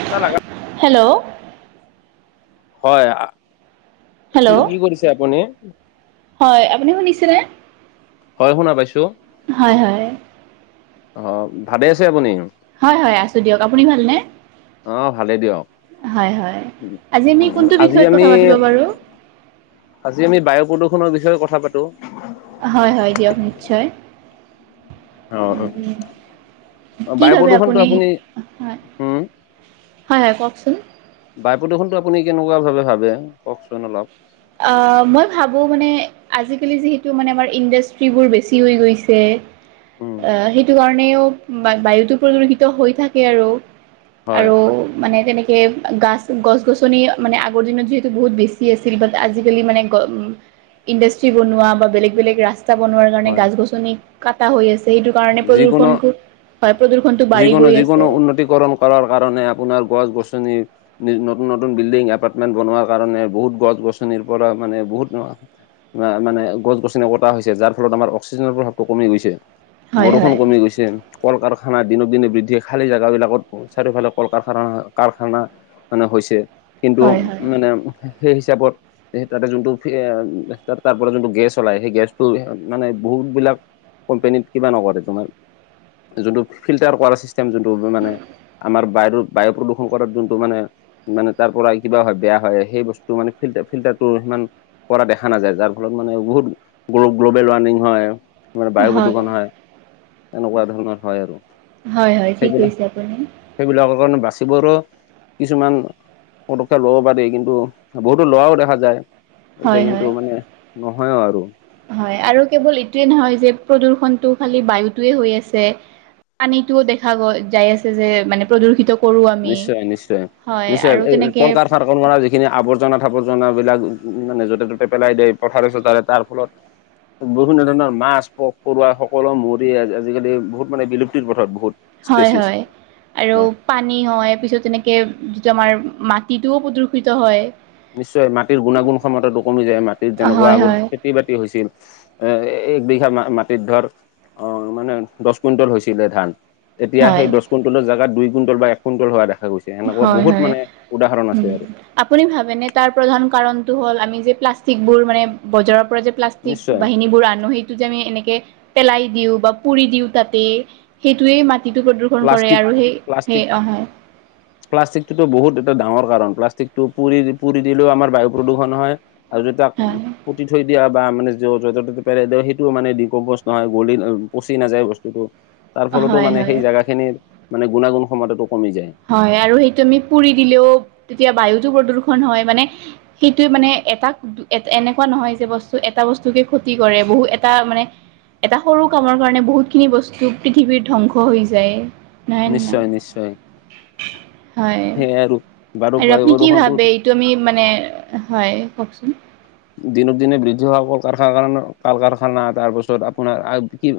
কিবা লাগা হেল্ল'। হয় কি হেল্ল' কি কৰিছে আপুনি? হয় আপুনি শুনিছেনে? হয় শুনা পাইছো। হয় হয়। অ ভালে আছে আপুনি? হয় হয় আছো দিয়ক, আপুনি ভালনে? অ ভালে দিয়ক। হয় হয়, আজি আমি উম কোনটো আজি বিষয়ত আমি কথা পাতিব বাৰু? আজি আমি বায়ু প্ৰদূষণৰ বিষয়ে কথা পাতো। হয় হয় দিয়ক নিশ্চয়। অ কি বায়ু ভাবে প্ৰদূষণটো আপুনি? হয় উম হয় হয় কওকচোন। বায়ু প্ৰদূষণতটো আপুনি কেনেকুৱাভাৱে ভাবে কওকচোন অলপ। অ মই ভাবোঁ মানে আজিকালি যিহেতু মানে আমাৰ ইণ্ডাষ্ট্ৰিবোৰ বেছি হৈ গৈছে। উম আহ সেইটো কাৰণেও বায়ুটো প্ৰদূষিত হৈ থাকে আৰু। হয় আৰু মানে তেনেকে গাছ গছ গছনি মানে আগৰ দিনত যিহেতু বহুত বেছি আছিল আজিকালি মানে গ ইণ্ডাষ্ট্ৰি বনোৱা বা বেলেগ বেলেগ ৰাছ স্তা বনোৱাৰ কাৰণে হয় গছ গছনি কটা হৈ আছে সেইটো কাৰণে যিকোনো প্ৰদূষণটো হয়, প্ৰদূষণটো বাঢ়ি গৈ আছে। কৰম কৰাৰ কাৰণে আপোনাৰ গছ-গছনি - নি নতুন নতুন বিল্ডিং, এপাৰ্টমেন্ট বনোৱাৰ কাৰণে বহুত গছ-গছনিৰ পৰা মানে, বহুত অ'- আ' মানে, গছ-গছনি কটা হৈছে। যাৰ ফলত আমাৰ অক্সিজেনৰ প্ৰভাৱটো কমি গৈছে। হয় বৰষুণ হয় কমি গৈছে। কল-কাৰখানা দিনক দিনে বৃদ্ধি। খালী জেগাবিলাকত চাৰিওফালে কল-কাৰখানা। কাৰখানা - মানে হৈছে। কিন্তু হয় হয় মানে, সেই হিচাপত - সেই তাতে যোনটো পি' আ', তাত তাৰ পৰা যোনটো গেছ ওলাই, সেই গেছটো মানে বহুতবিলাক - কোম্পানীত কিবা নকৰে তোমাৰ, যোনটো ফিল্টাৰ কৰা চিষ্টেম যোনটো মানে, - আমাৰ বায়ুৰু, বায়ু প্ৰদূষণ কৰাত যোনটো মানে - মানে তাৰ পৰাই কিবা হয়, বেয়া হয়। সেই বস্তুটো মানে ফিল্টা, ফিল্টাৰটো সিমান - পৰা দেখা নাযায়। যাৰ ফলত মানে, বহুত গ্ল-গ্ল'বেল ৱাৰ্মিং হয়, মানে বায়ু প্ৰদূষণ হয়। এনেকুৱা ধৰণৰ হয় আৰু। হয় হয়, ঠিক সেইবিলাক কৈছে আপুনি। সেইবিলাকৰ কাৰণে বাচিবৰো কিছুমান- পদক্ষেপ ল'ব পাৰি কিন্তু, বহুতো ল'ৰাও দেখা যায়। হয় এতিয়া কিন্তু হয় মানে, নহয়ও আৰু। হয়। আৰু কেৱল এইটোৱে নহয় যে, প্ৰদূষণটো খালি বায়ুটোৱে হৈ আছে। পানীটোও দেখা গৈ, যাই আছে যে মানে, প্ৰদূষিত - নিশ্চয় নিশ্চয়। নিশ্চয়, এই তেনেকে কল-কাৰখা - খনা যিখিনি আৱৰ্জনা-থাবৰ্জনাবিলাক মানে য'তে-ত'তে পেলাই দে পথাৰে-চথাৰে। তাৰ ফলত - বিভিন্ন ধৰণৰ মাছ, পোক, পৰুৱা সকলো মৰি আজি-আজিকালি বহুত মানে, বিলুপ্তিৰ পথত বহুত। হয় স্পেচিছ হয়। আৰু হয় পানী হয়, পিছত তেনেকে যিটো আমাৰ মাটিটোও প্ৰদূষিত হয়। নিশ্চয়। মাটিৰ গুণাগুণ ক্ষমতাটো কমি যায়, মাটিৰ যেনেকুৱা হয় হয় আগত খে - তি-বাতি হৈছিল। অ' এক বিঘা মাটিত ধৰ - অ' মানে, দহ কুইণ্টল হৈছিলে ধান। এতিয়া হয় সেই দহ কুইণ্টলৰ জেগাত, দুই কুইণ্টল বা এক কুইণ্টল হোৱা দেখা গৈছ - ছে। সেনেকুৱা হয় বহুত হয় মানে, উদাহৰণ উম আছে আৰু। আপুনি ভাবেনে? তাৰ প্ৰধান কাৰণটো হ'ল, আমি যে প্লাষ্টিকবোৰ মানে, বজাৰৰ পৰা যে - প্লাষ্টিক নিশ্চয় বাহিনীবোৰ আনোঁ, সেই - টো যে আমি এনেকে পেলাই দিওঁ, বা পুৰি দিওঁ তাতে, সেইটোৱে মাটিটো প্ৰদূ- ষণ কৰে প্লাষ্টিক আৰু সেই, প্লাষ্টিক সেই অহ। [unintelligible] প্লাষ্টিকটোতো বহুত এটা ডাঙৰ কাৰণ। প্লাষ্টিকটো পুৰি পুৰি দিলেও আমাৰ বায়ু প্ৰদূষণ হয়। আৰু যদি তাক, হয় উম। পুতি থৈ দিয়া, বা মানে য', যতে-ততে পেলাই দিয়া, সেইটোও মানে ডিকম্প'জ নহয়, গলি ম', পচি নাযায় বস্তুটো। তাৰ ফলতো হয় মানে, হয় সেই জেগাখিনিৰ মানে, গুণাগুণ ক্ষমতাটো কমি যায়। হয়, আৰু সেইটো আমি পুৰি দিলেওঁ তেতিয়া বায়ুতো প্ৰদূৰষণ হয়। মানে - সেইটোৱে মানে এটা- দু, এত, এনেকুৱা নহয় যে বস্তু, এটা বস্তুকে ক্ষতি কৰে। বহু এটা মানে- এটা সৰু কামৰ কাৰণে বহুতখিনি বস্তু পৃথিৱীৰ ধ্বংস হৈ যায়। নহয় নে নাই নিশ্চয়, নিশ্চয়। হয়। সেয়াই আৰু বাৰু আৰু বায়ু আপুনি কি প্ৰদূষণটো ভাবে? এইটো আমি মানে, হয়, কওঁকচোন। দিনক দিনে বৃদ্ধি হোৱা কল - কাৰখানাৰ কাৰ কল - কাৰখানা তাৰপাছত আপোনাৰ আৰু কি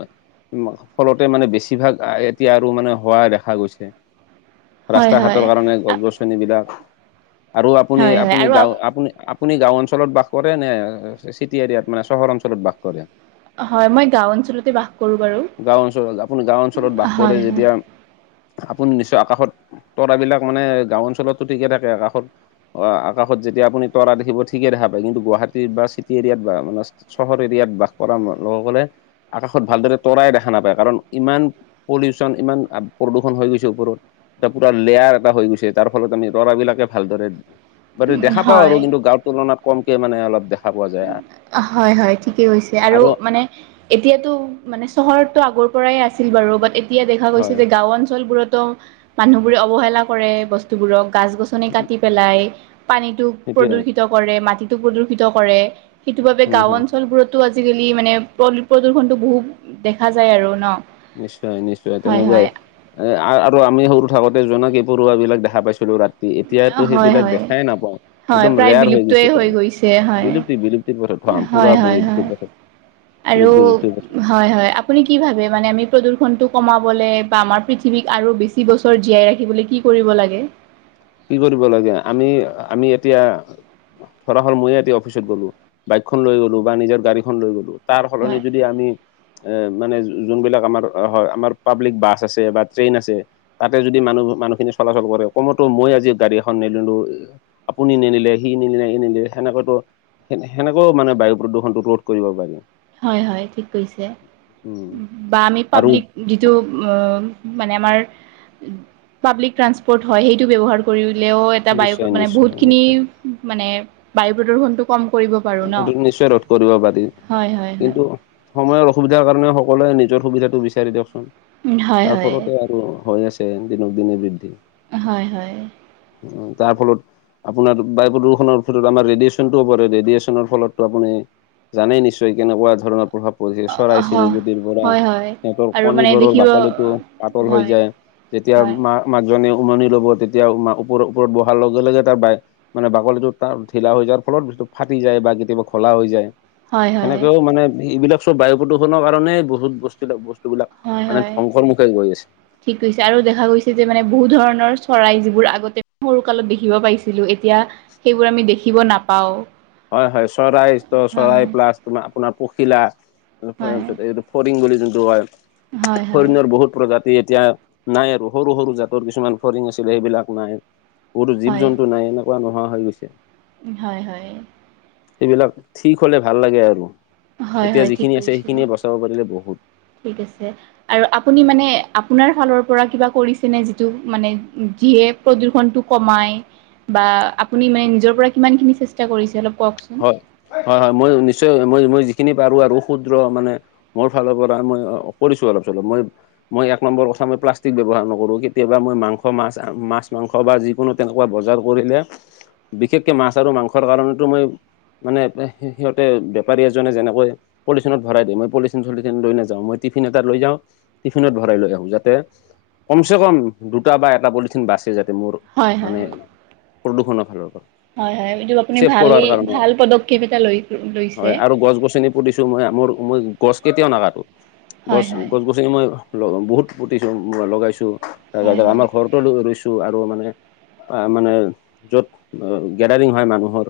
উম ফলতে মানে বেছিভাগ এতিয়া আৰু মানে হোৱা দেখা গৈছে। হয় ৰাস্তা হয় ঘাটৰ কাৰণে গছ -গছনিবিলাক আৰু আপুনি হয় হয় আপুনি আৰু গাওঁ আপুনি আপুনি গাও অঞ্চলত বাস কৰে নে চিটি এৰিয়াত মানে চহৰ অঞ্চলত বাস কৰে? হয় মই গাঁও অঞ্চলতে বাস কৰোঁ বাৰু গাঁও অঞ্চলত, আপুনি গাঁও অঞ্চলত বাস হয় কৰে যেতিয়া আপুনি নিশ্চয় আকাশত তৰাবিলাক মানে গাঁও অঞ্চলতো ঠিকে থাকে, আকাশত অ আকাশত যেতিয়া আপুনি তৰা দেখিব, ঠিকে দেখা পাৱ। কিন্তু গুৱাহাটীত বা চিটি এৰিয়াত বা মানে চহৰ এৰিয়াত বাস কৰা লোকসকলে আকাশত ভালদৰে তৰাই দেখা নাপায় কাৰণ ইমান পলিউচন ইমান প্ৰদূষণ হৈ গৈছে ওপৰত এটা পুৰা লেয়াৰ এটা হৈ গৈছে তাৰ ফলত আমি তৰা বিলাকে ভালদৰে বাৰু হয় দেখা পাওঁ খনআৰু হয় কিন্তু গাঁৱ তুলনাত কমকে মানে অলপ দেখা পোৱা যায় হয় হয় ঠিকেই কৈছে আৰু মানে এতিয়াতো মানে চহৰতটো আগৰ পৰাই আছিল বাৰু বাট এ এতিয়া দেখা গৈছে হয় যে গাঁও অঞ্চলবোৰত ও মানুহবোৰে অৱহেলা কৰে বস্তুবোৰক গাছ গছনি মানে কাটি পেলাই পানীটো সেইটোৱে প্ৰদূষিত কৰে, মাটিটো প্ৰদূষিত কৰে। সেইটো বাবে হম গাঁও হম অঞ্চলবোৰতো আজিকালি মানে প্ৰ প্ৰদূষণটো বহুত দেখা যায় আৰু ন। নিশ্চয় নিশ্চয় হয় তেনেকুৱাই। হয় এ আৰু আমি সৰু থাকোতে জোনাকী পৰুৱাবিলাক দেখা পাইছিলোঁ ৰাতি ই এতিয়াতো হয় সেইবিলাক হয় দেখাই নাপাওঁ, হয় একদম প্ৰায় ৰেয়াৰ হৈ বিলুপ্তয়ে গৈছে আৰু গৈছে হয় বিলুপ্তি হয় হয় হয় বিলুপ্তি। [inaudible] আৰু বিলুপ্তিৰ পথত হয় হয় আপু আপুনি কি ভাবে মানে আমি প্ৰদূষণটো কমাবলে বা আমাৰ পৃথিৱীক আৰু বেছি বছৰ জীয়াই ৰাখিবলৈ কি কৰিব লাগে? কি কৰিব লাগে আমি আমি এতিয়া ধৰা হল ময়ে এতিয়া অফিচত গ'লো, বাইকখন লৈ গ'লো বা নিজৰ গাড়ীখন লৈ গ'লো। তাৰ সলনি হয় যদি আমি এ মানে যোনবিলাক আমাৰ হয়, আমাৰ পাব্লিক বাছ আছে বা ট্ৰেইন আছে তাতে যদি মানুহ মানুহখিনি চলাচল কৰে, কমতো মই আজি গাড়ী এখন নিদিলো আপুনি নিনিলে, সি ননিলে, সি নিদিলে সেনেকাতো সে সেনেকাওঁ মানে বায়ু প্ৰদূষণটো ৰোধ কৰিব পাৰিম। হয় হয় ঠিক কৈছে উম বা আমি আৰু পাব্লিক যিটো আ মানে আমাৰ পাব্লিক ট্ৰানচপৰ্ট হয়, সেইটো ব্যৱহাৰ কৰিলেওঁ এটা বায়ু নিশ্চয় মানে নিশ্চয় বহুতখিনি নিশ্চয় মানে বায়ু প্ৰদূৰণটো কম কৰিব পাৰি। অ সেইটো নিশ্চয় ৰোধ কৰিব পাৰি। হয় হয় কিন্তু সময়ৰ অসুবিধাৰ কাৰণে সকলোৱে নিজৰ সুবিধাটো বিচাৰি দিয়কচোন। হয় তাৰ হয় ফলতে আৰু হৈ আছে দিনক দিনে বৃদ্ধি। হয় হয়। উম, তাৰ ফলত আপোনাৰ বায়ু প্ৰদূষণৰ ভিতৰত আমাৰ ৰেডিয়েচনটো পৰে, ৰেডিয়েচন ফলতটো আপুনি জানেই নিশ্চয় কেনেকুৱা ধৰণৰ প্ৰভাৱ পৰিছে, চৰাই চিৰি কটিৰ পৰা হয় হয় সিহঁতৰ আৰু কণী মানে বোৰৰ দেখিব বাকলিটো পাতল হৈ হয় যায়। যেতিয়া হয় মাঁ মাকজনীয়ে উমনি ল'ব, তেতিয়া ওপৰ ওপৰত বহাৰ লগে লগে তাৰ বাই মানে বাকলিটো তাৰ ঢিলা হৈ যোৱাৰ ফলত ফাটি টি যায় বা কেতিয়াবা ঘোলা হৈ যায়। হয় হয় সেনেকাওঁ মানে এইবিলাক, চব বায়ু প্ৰদূষণৰ কাৰণে বহুত বস্তু বস্তু, হয় হয়। ঠিক কৈছে, আৰু দেখা গৈছে যে মানে বহুত ধৰণৰ চৰাই যিবোৰ আগতে সৰু কালত দেখিব পাইছিলোঁ, এতিয়া সেইবোৰ আমি দেখিব নাপাও। হয় হয়, চৰাই চৰাই প্লাছ, তোমাৰ আপোনাৰ পখিলা, হয় তাপিছত এইটো ফৰিং বুলি যোনটো হয়, হয় হয় ফৰিঙৰ বহুত প্ৰজা তি এতিয়া নাই আৰু, সৰু সৰু জাতৰ কিছুমান ফৰিং আছিলে সেইবিলাক নাই। বহুতো জীৱ হয় জন্তু নাই, এনেকুৱা নোহোৱা হৈ গৈছে। হয় হয়। সেইবিলাক ঠিক হ'লে ভাল লাগে আৰু। হয় এতিয়া হয় ঠিক যিখিনি আছে কৈছে সেইখিনিয়ে বচাব পাৰিলে বহুত। ঠিক আছে। আৰু আপুনি মানে আপোনাৰ ফালৰ পৰা কিবা কৰিছেনে, যিটো মানে যিয়ে প্ৰদূষণটো কমায়, বা আপুনি মানে নিজৰ পৰা কিমানখিনি চেষ্টা কৰিছে অলপ কওকচোন। হয় হয়, মই নিশ্চয় মই মই যিখিনি পাৰো আৰু ক্ষুদ্ৰ মানে মোৰ ফালৰ পৰা মই কৰিছো অলপ চলপ, মই মই এক নম্বৰ কথা মই প্লাষ্টিক ব্যৱহাৰ নকৰোঁ কেতিয়াবা মই মংস মাছ, মাছ মাং স বা যিকোনো তেনেকুৱা বজাৰ কৰিলে, বিশেষকৈ মাছ আৰু মাংসৰ কাৰণেতো মই মানে সি-সি-সিহঁতে বেপাৰী এজনে যেনেকৈ পলিথিনত ভৰাই দিয়ে, মই পলিথিন চলিথিন লৈ নাযাও মই টিফিন এটা লৈ যাওঁ টিফিনত ভৰাই লৈ আহো যাতে, কম চে কম দুটা বা এটা পলিথিন বাচে যাতে মোৰ হয় হয় মানে প্ৰদূষণৰ ফালৰ পৰা। হয় হয়, এইটো আপুনি ছেভ ভাল কৰাৰ কাৰণে ভাল পদক্ষেপ এটা লৈ লৈছে হয় আৰু গছ গছনি পুতিছো মই মোৰ মই গছ কেতিয়াও নাকাতো, গছ হয় হয় গছ গ [unintelligible] বহুত পুটিছো লগাইছো, হয় তাৰপিছত আমাৰ হয় ঘৰ ৰুইছোঁ আৰু মানে মানে য'ত গেডাৰিং হয় মানুহৰ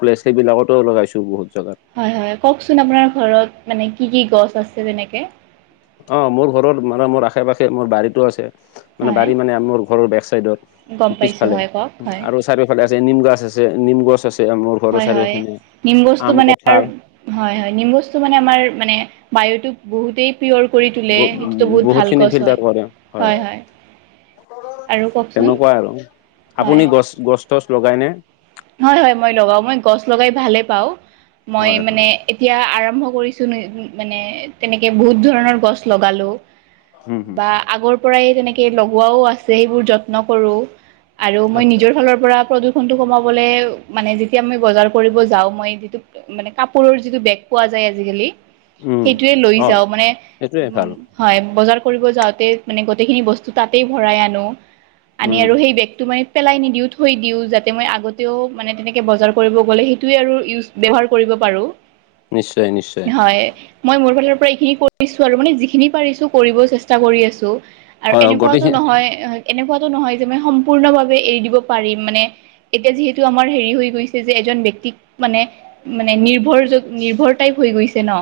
প্লেছ সেইবিলাকতো লগাইছো বহুত জাগাত। হয় হয়, কওকচোন আপোনাৰ ঘৰত মানে কি কি গছ আছে তেনেকে। অ মোৰ ঘৰত মানে মোৰ আশে পাশে মোৰ বাৰীতো আছে। মানে হয় বাৰী মানে মোৰ ঘৰৰ বেক চাইডত গম পাইছোঁ পিছফালে হয় কওক হয় আৰু চাৰিওফালে আছে, নিম গছ আছে, নিম গছ আছে মোৰ। ঘৰৰ হয় হয়, চাৰিওফালে নিম গছটো আম মানে কঁঠাল [unintelligible] হয় হয় নিম গছটো মানে আমাৰ মানে বায়ুতোক বহুতেই পিয়ৰ কৰি তোলে ব সেইটোতো বহুত ভাল বহুতখিনি গছ হয় ফিল্টাৰ কৰে হয়। আৰু কওকচোন তেনেকুৱা আৰু, হয় আপুনি গছ গছ তছ লগাই নে? হয় হয়, মই লগাওঁ, মই গছ লগাই ভালেই পাওঁ, মই হয় মানে হয় এতিয়া আৰম্ভ কৰিছো মানে তেনেকে বহুত ধৰণৰ গছ লগালো। হম হম বা আগৰ পৰাই তেনেকে লগোৱাও আছে, সেইবোৰ যত্ন কৰো। আৰু মই আচ্ছা নিজৰ আচ্ছা ফালৰ পৰা প্ৰদূষণটো কমাব লে মানে যেতিয়া আমি বজাৰ কৰিব যাওঁ, মই যিটো মানে কাপোৰৰ যিটো বেগ পোৱা যায় আজিকালি, উম সেইটোৱে লৈ অ যাও মানে সেইটোৱে ভাল উম হয়, বজাৰ কৰিব যাওঁতে মানে গোটেইখিনি বস্তু তাতেই ভৰাই আনো। আনি উম আৰু সেই বেগটো মানে পেলাই নিদিও, থৈ দিওঁ যাতে মই আগত তেও মানে তেনেকে বজাৰ কৰিব গ'লে সেইটোয়ে আৰু ইউজ ব্যৱহাৰ কৰিব পাৰো। নিশ্চয় নিশ্চয় হয়। মই মোৰ ফালৰ পৰা এইখিনি কৰিছো আৰু, মানে যিখিনি পাৰিছো কৰিব চেষ্টা কৰি আছো। আৰু হয় এনেকুৱাতো গোটেইখিনি নহয় এনেকুৱাটো নহয় যে মই সম্পূৰ্ণভাৱে এৰি দিব পাৰিম, মানে এতিয়া যিহেতু- টো আমাৰ হেৰি হৈ গৈছে যে এজন ব্যক্তিক মানে, মানে নিৰ্ভৰ যা নিৰ্ভৰ টাইপ হৈ গৈছে ন।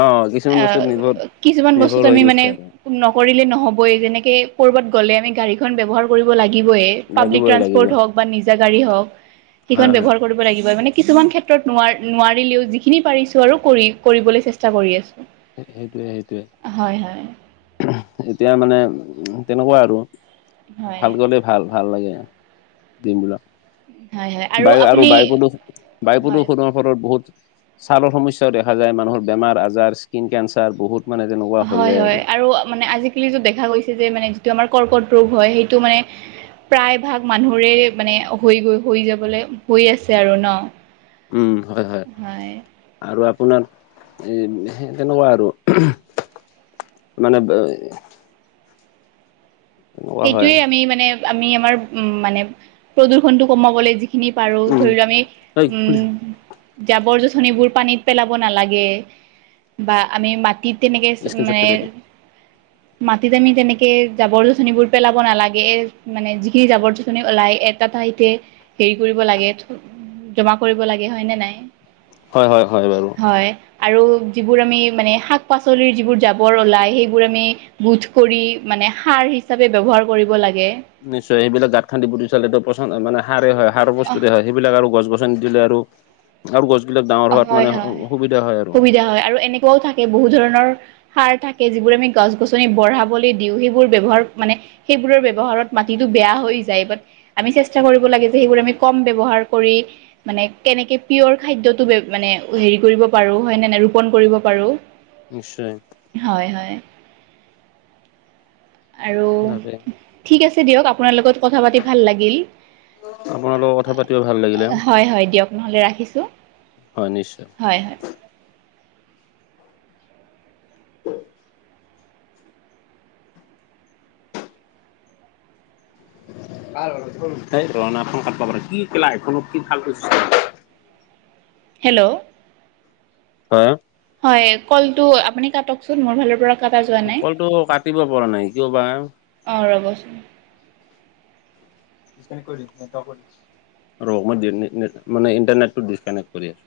অ কিছুমান আহ বস্তুত নিৰ্ভৰ কিছুমান বস্তুত নিৰ্ভৰ হৈ আমি মানে, গৈছে আৰু নকৰিলে নহ'বই, যেনেকে কৰবাত গ'লে আমি গাড়ীখন ব্যৱহাৰ কৰিব লাগিবইে। পাব্লিক লাগিবই লাগিব ট্ৰান্সপৰ্ট হওক বা নিজা গাড়ী হওক সেইখন হয় হয় ব্যৱহাৰ, কৰিব লাগিব, মানে কিছুমান ক্ষেত্ৰত ন নোৱাৰিলেও যিখিনি পাৰিছো আৰু কৰি কৰিবলৈ চেষ্টা কৰি আছো। সেইটোৱে সেইটোৱে, এতিয়া মানে উম তেনেকুৱা আৰু হয় ভাল গ'লে, ভাল ভাল লাগে দিন বিলাক। হয় হয় বায়ু আৰু আপুনি বায়ু প্ৰদূ বায়ু হয় প্ৰদূষণৰ- ফলত বহুত ছালৰ সমস্যাও দেখা যায় মানুহৰ বেমাৰ-আজাৰ স্কিন, কেঞ্চাৰ বহুত- মানে তেনেকুৱা হৈ হয় যায় হয় আৰু মানে আজিকালি য'ত দেখা গৈছে যে মানে যিটো আমাৰ কৰ্কট ৰোগ হয়, সেইটো মানে- প্ৰায় ভাগ মানুহৰে মানে হৈ গৈ হৈ যাবলৈ হৈ আছে আৰু ন। উম হয় হয়। আৰু আপোনাৰ এ সেই তেনেকুৱা আৰু, মানে- তেনেকুৱা হয় সেইটোয়ে আমি মানে আমি আমাৰ উম মানে প্ৰদূষণতটো কমাবলৈ- যিখিনি পাৰো উম ধৰি লো আমি এই খুলিছো উম- জাবৰ যোথনিবোৰ পানীত পেলাব নালাগে বা আমি মাত- টিত তেনেকে স্ক্ৰীনশ্বট মানে কাটি কাটি মাটিত আমি তেনেকে জাবৰ যোচনীবোৰ, পেলাব নালাগে এ মানে যিখিনি জাবৰ যিখিনি ওলাই এটা ঠাইতে হেৰি কৰিব লাগে জমা কৰিব লাগে হয়নে নাই, হয় হয় হয় বাৰু। হয়, আৰু যিবোৰ আমি মানে শাক-পাচলিৰ যিবোৰ জাবৰ ওলায় সেইবোৰ আমি- বোধ কৰি মানে সাৰ হিচাপে ব্যৱহাৰ কৰিব লাগে। নিশ্চয় সেইবিলাক গাঁত খান্দি পুতি থলে এইটো পচন্দ হয়, মানে সাৰে হয়, সাৰৰ প্ৰস্তুতে হয় সেইবিলাক আৰু গছ গছ- গ নি দিলে আৰু আৰু গছবিলাক ডাঙৰ হোৱাত মানে সুবিধা হয় আৰু দিয়া হয় আৰু এনেকে, ও থাকে বহুত ধৰণৰ, সাৰ থাকে যিবোৰ আমি গছ-গছনি বঢ়াবলৈ দিওঁ, সেইবোৰ ব্যৱহাৰ মানে সেইবোৰৰ ব্যৱহাৰত মাটিতো বেয়া হৈ যায়, বাত আমি চেষ্টা কৰিব লাগে যে সেইবোৰ আমি কম ব্যৱহাৰ কৰি, মানে কেনেকে পিয়ৰ খাদ্য- মানে হেৰি কৰিব পাৰো হয়নে নাই, ৰোপন কৰিব পাৰো। নিশ্চয়, হয় হয়, আৰু তাকে ঠিক আছে দিয়ক, আপোনাৰ লগত কথা পাতি ভাল লাগিল। আপোনাৰ লগত কথা পাতিও ভাল লাগিলে হয় হয় দিয়ক নহ'লে ৰাখিছো। হয় নিশ্চয়। উ [unintelligible] ৰনা খন কাট [unintelligible] খোৱাব লাগে কি লা এইখনত কি [unintelligible] হেল্ল' হয়, হয় কলটো আপুনি কাটকচোন মোৰ ফালৰ পৰা, কটা যোৱা নাই কলটো কাটিব পৰা নাই কিয়বা? অঁ ৰ'বচোন, ডিচকানেক্ট কৰি দি, ৰ মানে নেটো মানে ইণ্টাৰনেট টো ডিচকানেক্ট কৰি আছো।